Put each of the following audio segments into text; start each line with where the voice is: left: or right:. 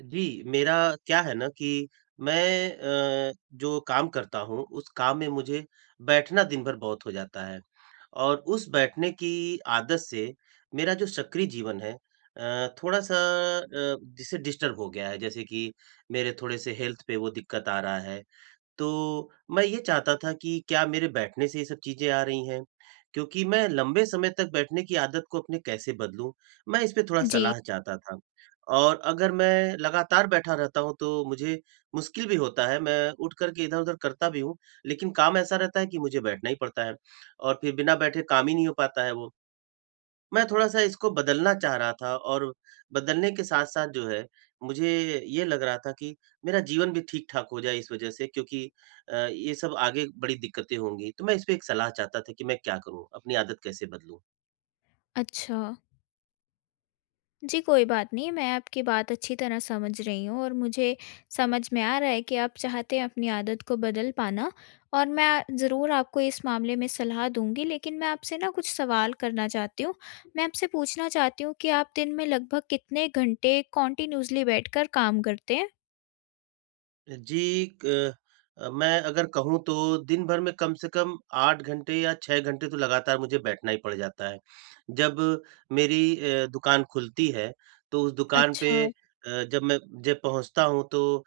right: जी, मेरा क्या है ना कि मैं अ, जो काम करता हूँ, उस काम में मुझे बैठना दिन भर बहुत हो जाता है और उस बैठने की आदत से मेरा जो सक्रिय जीवन है थोड़ा-सा जिसे डिस्टर्ब हो गया है। जैसे कि मेरे थोड़े-से हेल्थ पे वो दिक्कत आ रहा है तो मैं ये चाहता था कि क्या मेरे बैठने से ये सब चीज़ें आ रही हैं? क्योंकि मैं लंबे समय तक बैठने की आदत को अपने कैसे बदलूँ? मैं इस पे थोड़ा
left: जी,
right: सलाह चाहता था। और अगर मैं लगातार बैठा रहता हूँ तो मुझे मुश्किल भी होता है, मैं उठ कर के इधर-उधर करता भी हूँ, लेकिन काम ऐसा रहता है कि मुझे बैठना ही पड़ता है और फिर बिना बैठे काम ही नहीं हो पाता है वो। मैं थोड़ा-सा इसको बदलना चाह रहा था और बदलने के साथ-साथ जो है, मुझे ये लग रहा था कि मेरा जीवन भी ठीक-ठाक हो जाए इस वजह से क्योंकि ये सब आगे बड़ी दिक्कतें होंगी। तो मैं इस पे एक सलाह चाहता था कि मैं क्या करूँ? अपनी आदत कैसे बदलूँ?
left: अच्छा। जी, कोई बात नहीं, मैं आपकी बात अच्छी तरह समझ रही हूँ और मुझे समझ में आ रहा है कि आप चाहते हैं अपनी आदत को बदल पाना, और मैं ज़रूर आपको इस मामले में सलाह दूँगी, लेकिन मैं आपसे ना कुछ सवाल करना चाहती हूँ। मैं आपसे पूछना चाहती हूँ कि आप दिन में लगभग कितने घंटे कॉन्टिन्यूअसली बैठकर काम करते हैं?
right: जी, मैं अगर कहूँ तो दिन भर में कम से कम 8 घंटे या 6 घंटे तो लगातार मुझे बैठना ही पड़ जाता है। जब मेरी दुकान खुलती है, तो उस दुकान पे
left: अच्छा,
right: जब मैं जब पहुँचता हूँ तो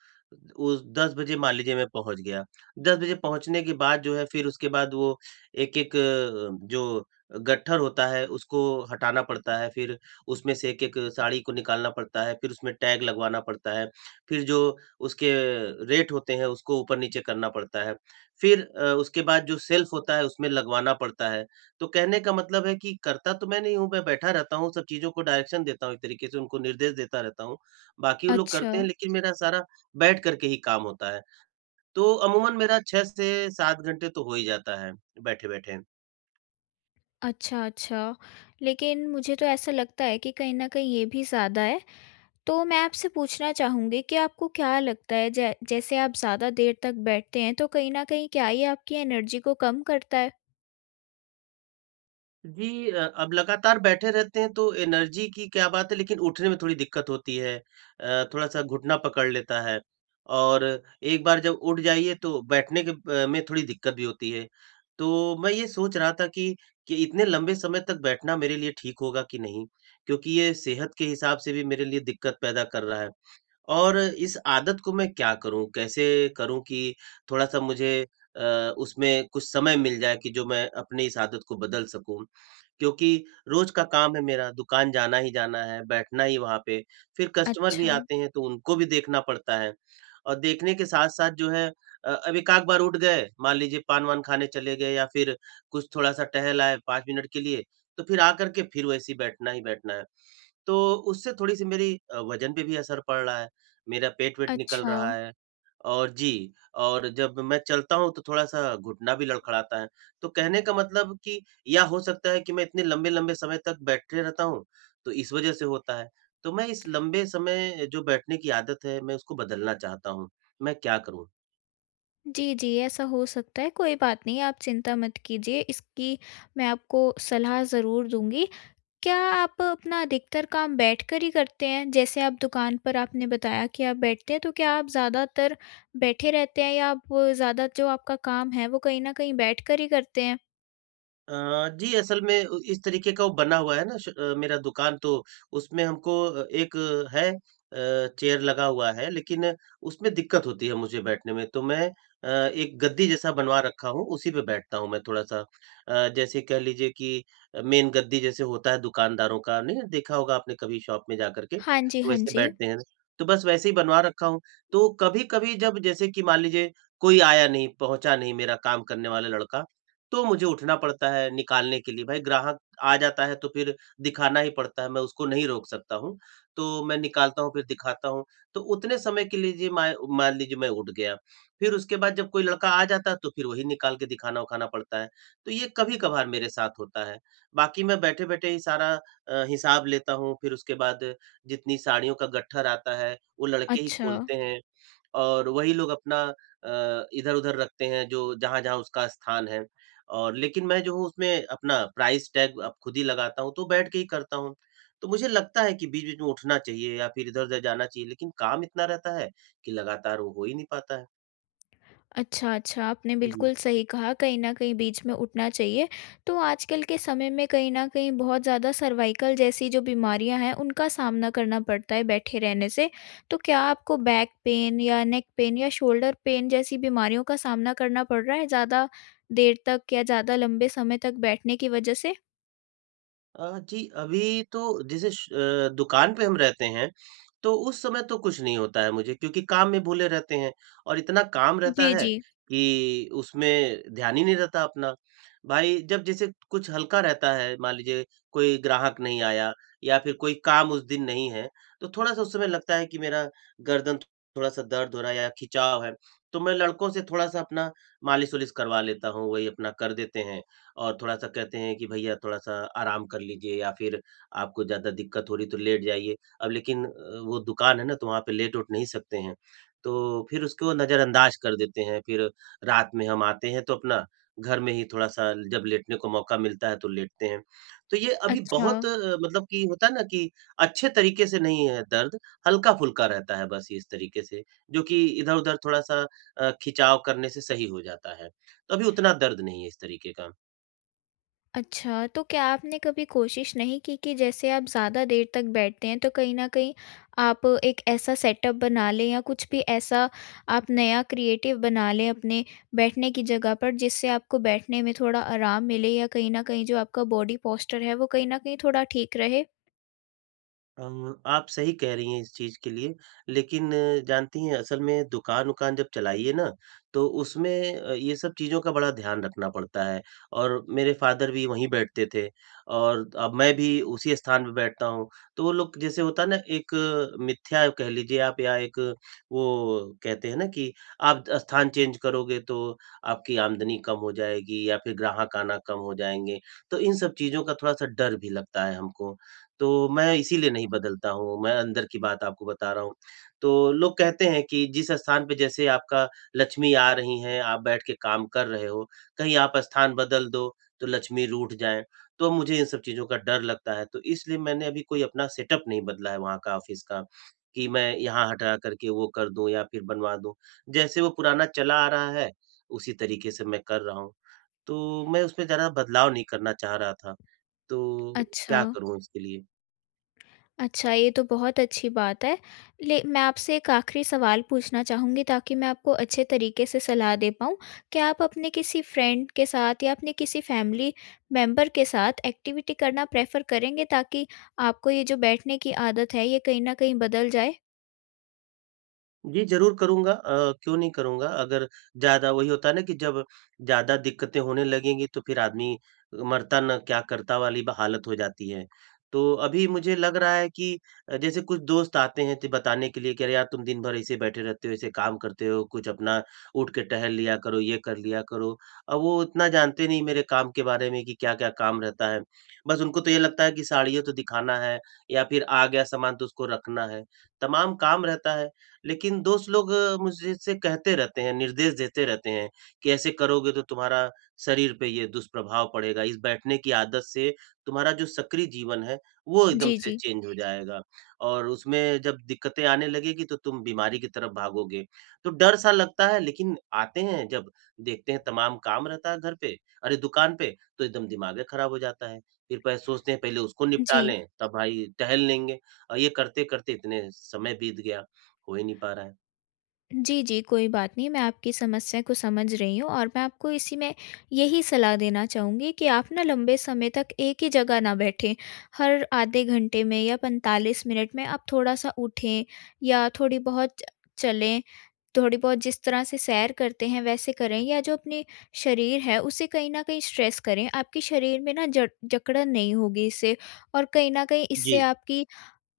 right: उस 10 बजे मान लीजिए मैं पहुँच गया। 10 बजे पहुँचने के बाद जो है फिर उसके बाद वो एक-एक जो गट्ठर होता है उसको हटाना पड़ता है, फिर उसमें से एक-एक साड़ी को निकालना पड़ता है, फिर उसमें टैग लगवाना पड़ता है। फिर जो उसके रेट होते हैं, उसको ऊपर-नीचे करना पड़ता है। फिर उसके बाद जो सेल्फ होता है, उसमें लगवाना पड़ता है। तो कहने का मतलब है कि करता तो मैं नहीं हूँ, मैं बैठा रहता हूँ, सब चीज़ों को डायरेक्शन देता हूँ एक तरीके से, उनको निर्देश देता रहता हूँ। बाकी वो लोग
left: अच्छा,
right: करते हैं, लेकिन मेरा सारा बैठ कर के ही काम होता है। तो अमूमन मेरा 6 से 7 घंटे तो हो ही जाता है, बैठे-बैठे।
left: अच्छा, अच्छा। लेकिन मुझे तो ऐसा लगता है कि कहीं न कहीं ये भी ज़्यादा है। तो मैं आपसे पूछना चाहूँगी कि आपको क्या लगता है, जै जैसे आप ज़्यादा देर तक बैठते हैं, तो कहीं न कहीं क्या ये आपकी एनर्जी को कम करता है?
right: जी अब लगातार बैठे रहते हैं तो एनर्जी की क्या बात है लेकिन उठने में थोड़ी दिक्कत होती है। थोड़ा-सा घुटना पकड़ लेता है और एक बार जब उठ जाइए तो बैठने के में थोड़ी दिक्कत भी होती है। तो मैं ये सोच रहा था कि इतने लंबे समय तक बैठना मेरे लिए ठीक होगा कि नहीं? क्योंकि ये सेहत के हिसाब से भी मेरे लिए दिक्कत पैदा कर रहा है। और इस आदत को मैं क्या करूँ? कैसे करूँ कि थोड़ा-सा मुझे अ, उसमें कुछ समय मिल जाए कि जो मैं अपनी इस आदत को बदल सकूँ? क्योंकि रोज़ का काम है मेरा, दुकान जाना ही जाना है, बैठना ही वहाँ पे, फिर कस्टमर भी
left: अच्छा,
right: आते हैं तो उनको भी देखना पड़ता है। और देखने के साथ-साथ जो है अब एक-आध बार उठ गए, मान लीजिए पान-वान खाने चले गए या फिर कुछ थोड़ा-सा टहल आए 5 मिनट के लिए, तो फिर आकर के फिर वैसे ही बैठना है। तो उससे थोड़ी-सी मेरी वज़न पे भी असर पड़ रहा है। मेरा पेट-वेट निकल
left: अच्छा।
right: रहा है और जी, और जब मैं चलता हूँ तो थोड़ा-सा घुटना भी लड़खड़ाता है। तो कहने का मतलब कि या हो सकता है कि मैं इतने लंबे-लंबे समय तक बैठे रहता हूँ, तो इस वजह से होता है। तो मैं इस लंबे समय जो बैठने की आदत है, मैं उसको बदलना चाहता हूँ। मैं क्या करूँ?
left: जी, जी, ऐसा हो सकता है, कोई बात नहीं, आप चिंता मत कीजिए इसकी। मैं आपको सलाह ज़रूर दूँगी। क्या आप अपना अधिकतर काम बैठकर ही करते हैं? जैसे आप दुकान पर, आपने बताया कि आप बैठते हैं, तो क्या आप ज़्यादातर बैठे रहते हैं, या आप ज़्यादा जो आपका काम है वो कहीं न कहीं बैठकर ही करते हैं?
right: जी, असल में उ इस तरीके का वो बना हुआ है ना मेरा दुकान तो उसमें हमको एक है चेयर लगा हुआ है, लेकिन उसमें दिक्कत होती है मुझे बैठने में, तो मैं एक गद्दी जैसा बनवा रखा हूँ, उसी पे बैठता हूँ मैं थोड़ा-सा। जैसे कह लीजिए कि मेन गद्दी जैसे होता है दुकानदारों का, नहीं देखा होगा आपने कभी शॉप में जाकर के,
left: हाँ जी,
right: तो
left: हाँ
right: वैसे
left: जी।
right: बैठते हैं। तो बस वैसे ही बनवा रखा हूँ। तो कभी-कभी जब जैसे कि मान लीजिए कोई आया नहीं, पहुँचा नहीं मेरा काम करने वाला लड़का, तो मुझे उठना पड़ता है निकालने के लिए। भाई ग्राहक आ जाता है तो फिर दिखाना ही पड़ता है, मैं उसको नहीं रोक सकता हूँ। तो मैं निकालता हूँ फिर दिखाता हूँ। तो उतने समय के लिए जी मैं मान लीजिए मैं उठ गया। फिर उसके बाद जब कोई लड़का आ जाता है तो फिर वही निकाल के दिखाना-उखाना पड़ता है। तो ये कभी-कभार मेरे साथ होता है। बाकी मैं बैठे-बैठे ही सारा हिसाब लेता हूँ। फिर उसके बाद जितनी साड़ियों का गट्ठर आता है, वो लड़के ही
left: अच्छा।
right: खोलते हैं और वही लोग अपना इधर-उधर रखते हैं जो जहाँ-जहाँ उसका स्थान है। और लेकिन मैं जो हूँ उसमें अपना प्राइस टैग अब खुद ही लगाता हूँ, तो बैठ के ही करता हूँ। तो मुझे लगता है कि बीच-बीच में उठना चाहिए या फिर इधर-उधर जाना चाहिए, लेकिन काम इतना रहता है कि लगातार वो हो ही नहीं पाता है।
left: अच्छा, अच्छा, आपने
right: जी।
left: बिल्कुल सही कहा, कहीं न कहीं बीच में उठना चाहिए। तो आजकल के समय में कहीं न कहीं बहुत ज़्यादा सर्वाइकल जैसी जो बीमारियाँ हैं, उनका सामना करना पड़ता है बैठे रहने से। तो क्या आपको बैक पेन या नेक पेन या शोल्डर पेन जैसी बीमारियों का सामना करना पड़ रहा है ज़्यादा देर तक या ज़्यादा लंबे समय तक बैठने की वजह से?
right: जी, अभी तो जैसे दुकान पे हम रहते हैं, तो उस समय तो कुछ नहीं होता है मुझे क्योंकि काम में भूले रहते हैं और इतना काम रहता
left: जी,
right: है
left: जी।
right: कि उसमें ध्यान ही नहीं रहता अपना। भाई जब जैसे कुछ हल्का रहता है, मान लीजिए कोई ग्राहक नहीं आया या फिर कोई काम उस दिन नहीं है, तो थोड़ा-सा उस समय लगता है कि मेरा गर्दन थोड़ा-सा दर्द हो रहा है या खिंचाव है, तो मैं लड़कों से थोड़ा-सा अपना मालिश-वालिश करवा लेता हूँ, वही अपना कर देते हैं। और थोड़ा-सा कहते हैं कि भैया थोड़ा-सा आराम कर लीजिए या फिर आपको ज़्यादा दिक्कत हो रही है तो लेट जाइए। अब लेकिन वो दुकान है ना तो वहाँ पे लेट उट नहीं सकते हैं। तो फिर उसको नज़रअंदाज कर देते हैं। फिर रात में हम आते हैं तो अपना घर में ही थोड़ा-सा जब लेटने को मौका मिलता है तो लेटते हैं। तो ये अभी
left: अच्छा।
right: बहुत मतलब कि होता है ना कि अच्छे तरीके से नहीं है दर्द, हल्का-फुल्का रहता है बस इस तरीके से, जो कि इधर-उधर थोड़ा-सा खिंचाव करने से सही हो जाता है। तो अभी उतना दर्द नहीं है इस तरीके का।
left: अच्छा, तो क्या आपने कभी कोशिश नहीं की कि जैसे आप ज़्यादा देर तक बैठते हैं, तो कहीं न कहीं आप एक ऐसा सेटअप बना लें, या कुछ भी ऐसा आप नया क्रिएटिव बना लें अपने बैठने की जगह पर, जिससे आपको बैठने में थोड़ा आराम मिले, या कहीं न कहीं जो आपका बॉडी पोस्चर है, वो कहीं न कहीं थोड़ा ठीक रहे?
right: अ, आप सही कह रही हैं इस चीज़ के लिए, लेकिन जानती हैं असल में दुकान-वुकान जब चलाइए ना, तो उसमें ये सब चीज़ों का बड़ा ध्यान रखना पड़ता है और मेरे फ़ादर भी वहीं बैठते थे और अब मैं भी उसी स्थान पे बैठता हूँ। तो वो लोग जैसे होता है ना एक मिथ्या कह लीजिए आप या एक वो कहते हैं ना कि आप स्थान चेंज करोगे तो आपकी आमदनी कम हो जाएगी या फिर ग्राहक आना कम हो जाएँगे। तो इन सब चीज़ों का थोड़ा-सा डर भी लगता है हमको तो मैं इसीलिए नहीं बदलता हूँ, मैं अंदर की बात आपको बता रहा हूँ। तो लोग कहते हैं कि जिस स्थान पे जैसे आपका लक्ष्मी आ रही हैं, आप बैठ के काम कर रहे हो, कहीं आप स्थान बदल दो, तो लक्ष्मी रूठ जाएँ, तो मुझे इन सब चीज़ों का डर लगता है। तो इसलिए मैंने अभी कोई अपना सेटअप नहीं बदला है वहाँ का ऑफ़िस का, कि मैं यहाँ हटा करके वो कर दूँ या फिर बनवा दूँ। जैसे वो पुराना चला आ रहा है, उसी तरीके से मैं कर रहा हूँ। तो मैं उसमें ज़्यादा बदलाव नहीं करना चाह रहा था, तो
left: अच्छा।
right: क्या करूँ इसके लिए?
left: अच्छा, ये तो बहुत अच्छी बात है। ले मैं आपसे एक आखिरी सवाल पूछना चाहूँगी, ताकि मैं आपको अच्छे तरीके से सलाह दे पाऊँ। क्या आप अपने किसी फ्रेंड के साथ या अपने किसी फैमिली मेंबर के साथ एक्टिविटी करना प्रेफ़र करेंगे, ताकि आपको ये जो बैठने की आदत है, ये कहीं न कहीं बदल जाए?
right: जी, ज़रूर करूँगा क्यों नहीं करूँगा? अगर ज़्यादा वही होता है ना कि जब ज़्यादा दिक्कतें होने लगेंगी तो फिर आदमी मरता न क्या करता वाली ब हालत हो जाती है। तो अभी मुझे लग रहा है कि जैसे कुछ दोस्त आते हैं तो बताने के लिए कि अरे यार तुम दिन भर ऐसे बैठे रहते हो, ऐसे काम करते हो, कुछ अपना उठ के टहल लिया करो, ये कर लिया करो। अब वो इतना जानते नहीं मेरे काम के बारे में कि क्या-क्या काम रहता है। बस उनको तो ये लगता है कि साड़ियाँ तो दिखाना है या फिर आ गया सामान तो उसको रखना है। तमाम काम रहता है। लेकिन दोस्त लोग मुझसे कहते रहते हैं, निर्देश देते रहते हैं कि ऐसे करोगे तो तुम्हारा शरीर पे ये दुष्प्रभाव पड़ेगा, इस बैठने की आदत से तुम्हारा जो सक्रिय जीवन है, वो एकदम
left: जी,
right: से
left: जी।
right: चेंज हो जाएगा और उसमें जब दिक्कतें आने लगेगी तो तुम बीमारी की तरफ भागोगे। तो डर सा लगता है लेकिन आते हैं जब देखते हैं तमाम काम रहता है घर पे अरे! दुकान पे तो एकदम दिमागे खराब हो जाता है। फिर पह सोचते हैं पहले उसको निपटा
left: जी।
right: लें, तब भाई टहल लेंगे और ये करते-करते इतने समय बीत गया। हो ही नहीं पा रहा है।
left: जी, जी, कोई बात नहीं, मैं आपकी समस्या को समझ रही हूँ और मैं आपको इसी में यही सलाह देना चाहूँगी कि आप ना लंबे समय तक एक ही जगह ना बैठें। हर आधे घंटे में या 45 मिनट में आप थोड़ा-सा उठें या थोड़ी बहुत च चलें, थोड़ी बहुत जिस तरह से सैर करते हैं वैसे करें, या जो अपने शरीर है उसे कहीं न कहीं स्ट्रेच करें। आपके शरीर में ना जड़ जकड़न नहीं होगी इससे, और कहीं न कहीं इससे
right: जी,
left: आपकी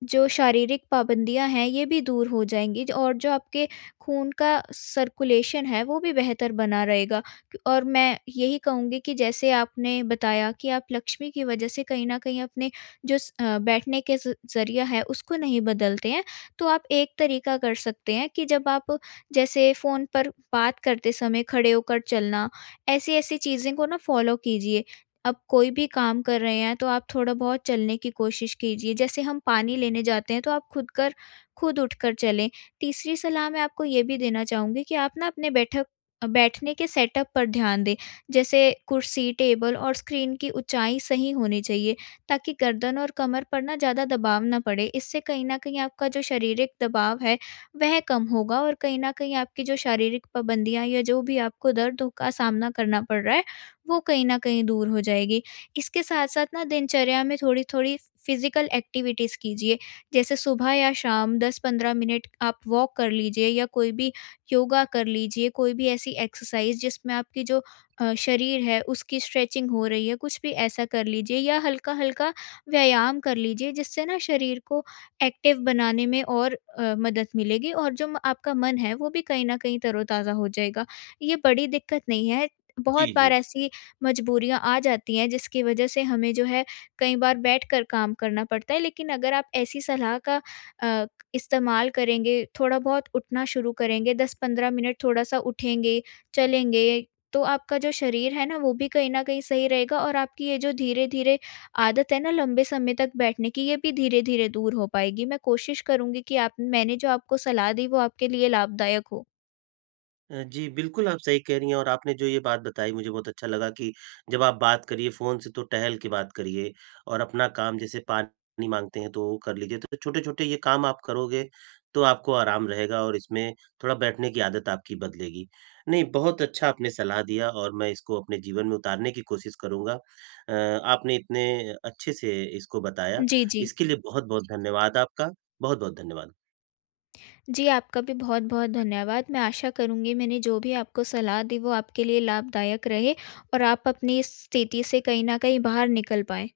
left: जो शारीरिक पाबंदियाँ हैं, ये भी दूर हो जाएँगी। ज और जो आपके खून का सर्कुलेशन है, वो भी बेहतर बना रहेगा। और मैं यही कहूँगी कि जैसे आपने बताया कि आप लक्ष्मी की वजह से कहीं न कहीं अपने जो बैठने के ज़ ज़रिया है, उसको नहीं बदलते हैं। तो आप एक तरीका कर सकते हैं कि जब आप, जैसे फ़ोन पर बात करते समय खड़े होकर चलना, ऐसी-ऐसी चीज़ें को ना फ़ॉलो कीजिए। आप कोई भी काम कर रहे हैं तो आप थोड़ा बहुत चलने की कोशिश कीजिए। जैसे हम पानी लेने जाते हैं, तो आप खुद उठकर चलें। तीसरी सलाह मैं आपको ये भी देना चाहूँगी कि आप ना अपने बैठक बैठने के सेटअप पर ध्यान दें। जैसे कुर्सी, टेबल और स्क्रीन की ऊँचाई सही होनी चाहिए, ताकि गर्दन और कमर पर ना ज़्यादा दबाव ना पड़े। इससे कहीं न कहीं आपका जो शारीरिक दबाव है वह कम होगा, और कहीं न कहीं आपकी जो शारीरिक पाबंदियाँ, या जो भी आपको दर्द का सामना करना पड़ रहा है, वो कहीं न कहीं दूर हो जाएगी। इसके साथ-साथ ना दिनचर्या में थोड़ी-थोड़ी फ़िज़िकल एक्टिविटीज़ कीजिए। जैसे सुबह या शाम 10-15 मिनट आप वॉक कर लीजिए, या कोई भी योगा कर लीजिए, कोई भी ऐसी एक्सरसाइज़ जिसमें आपकी जो शरीर है उसकी स्ट्रेचिंग हो रही है, कुछ भी ऐसा कर लीजिए, या हल्का-हल्का व्यायाम कर लीजिए, जिससे ना शरीर को एक्टिव बनाने में और मदद मिलेगी, और जो म आपका मन है वो भी कहीं न कहीं तरोताज़ा हो जाएगा। ये बड़ी दिक्कत नहीं है, बहुत
right: जी,
left: बार
right: जी।
left: ऐसी मजबूरियाँ आ जाती हैं जिसकी वजह से हमें जो है कई बार बैठकर काम करना पड़ता है। लेकिन अगर आप ऐसी सलाह का अ, इस्तेमाल करेंगे, थोड़ा बहुत उठना शुरू करेंगे, 10-15 मिनट थोड़ा-सा उठेंगे, चलेंगे, तो आपका जो शरीर है ना वो भी कहीं न कहीं सही रहेगा, और आपकी ये जो धीरे-धीरे आदत है ना लंबे समय तक बैठने की, ये भी धीरे-धीरे दूर हो पाएगी। मैं कोशिश करूँगी कि आप, मैंने जो आपको सलाह दी वो आपके लिए लाभदायक हो।
right: जी, बिल्कुल आप सही कह रही हैं और आपने जो ये बात बताई मुझे बहुत अच्छा लगा कि जब आप बात करिए फ़ोन से तो टहल के बात करिए और अपना काम जैसे पानी माँगते हैं तो वो कर लीजिए। तो छोटे-छोटे ये काम आप करोगे तो आपको आराम रहेगा और इसमें थोड़ा बैठने की आदत आपकी बदलेगी। नहीं, बहुत अच्छा आपने सलाह दिया और मैं इसको अपने जीवन में उतारने की कोशिश करूँगा। आपने इतने अच्छे से इसको बताया,
left: जी, जी।
right: इसके लिए बहुत-बहुत जी। धन्यवाद आपका। बहुत-बहुत धन्यवाद।
left: जी, आपका भी बहुत-बहुत धन्यवाद। मैं आशा करूँगी मैंने जो भी आपको सलाह दी वो आपके लिए लाभदायक रहे, और आप अपनी इस स्थिति से कहीं न कहीं बाहर निकल पाएँ।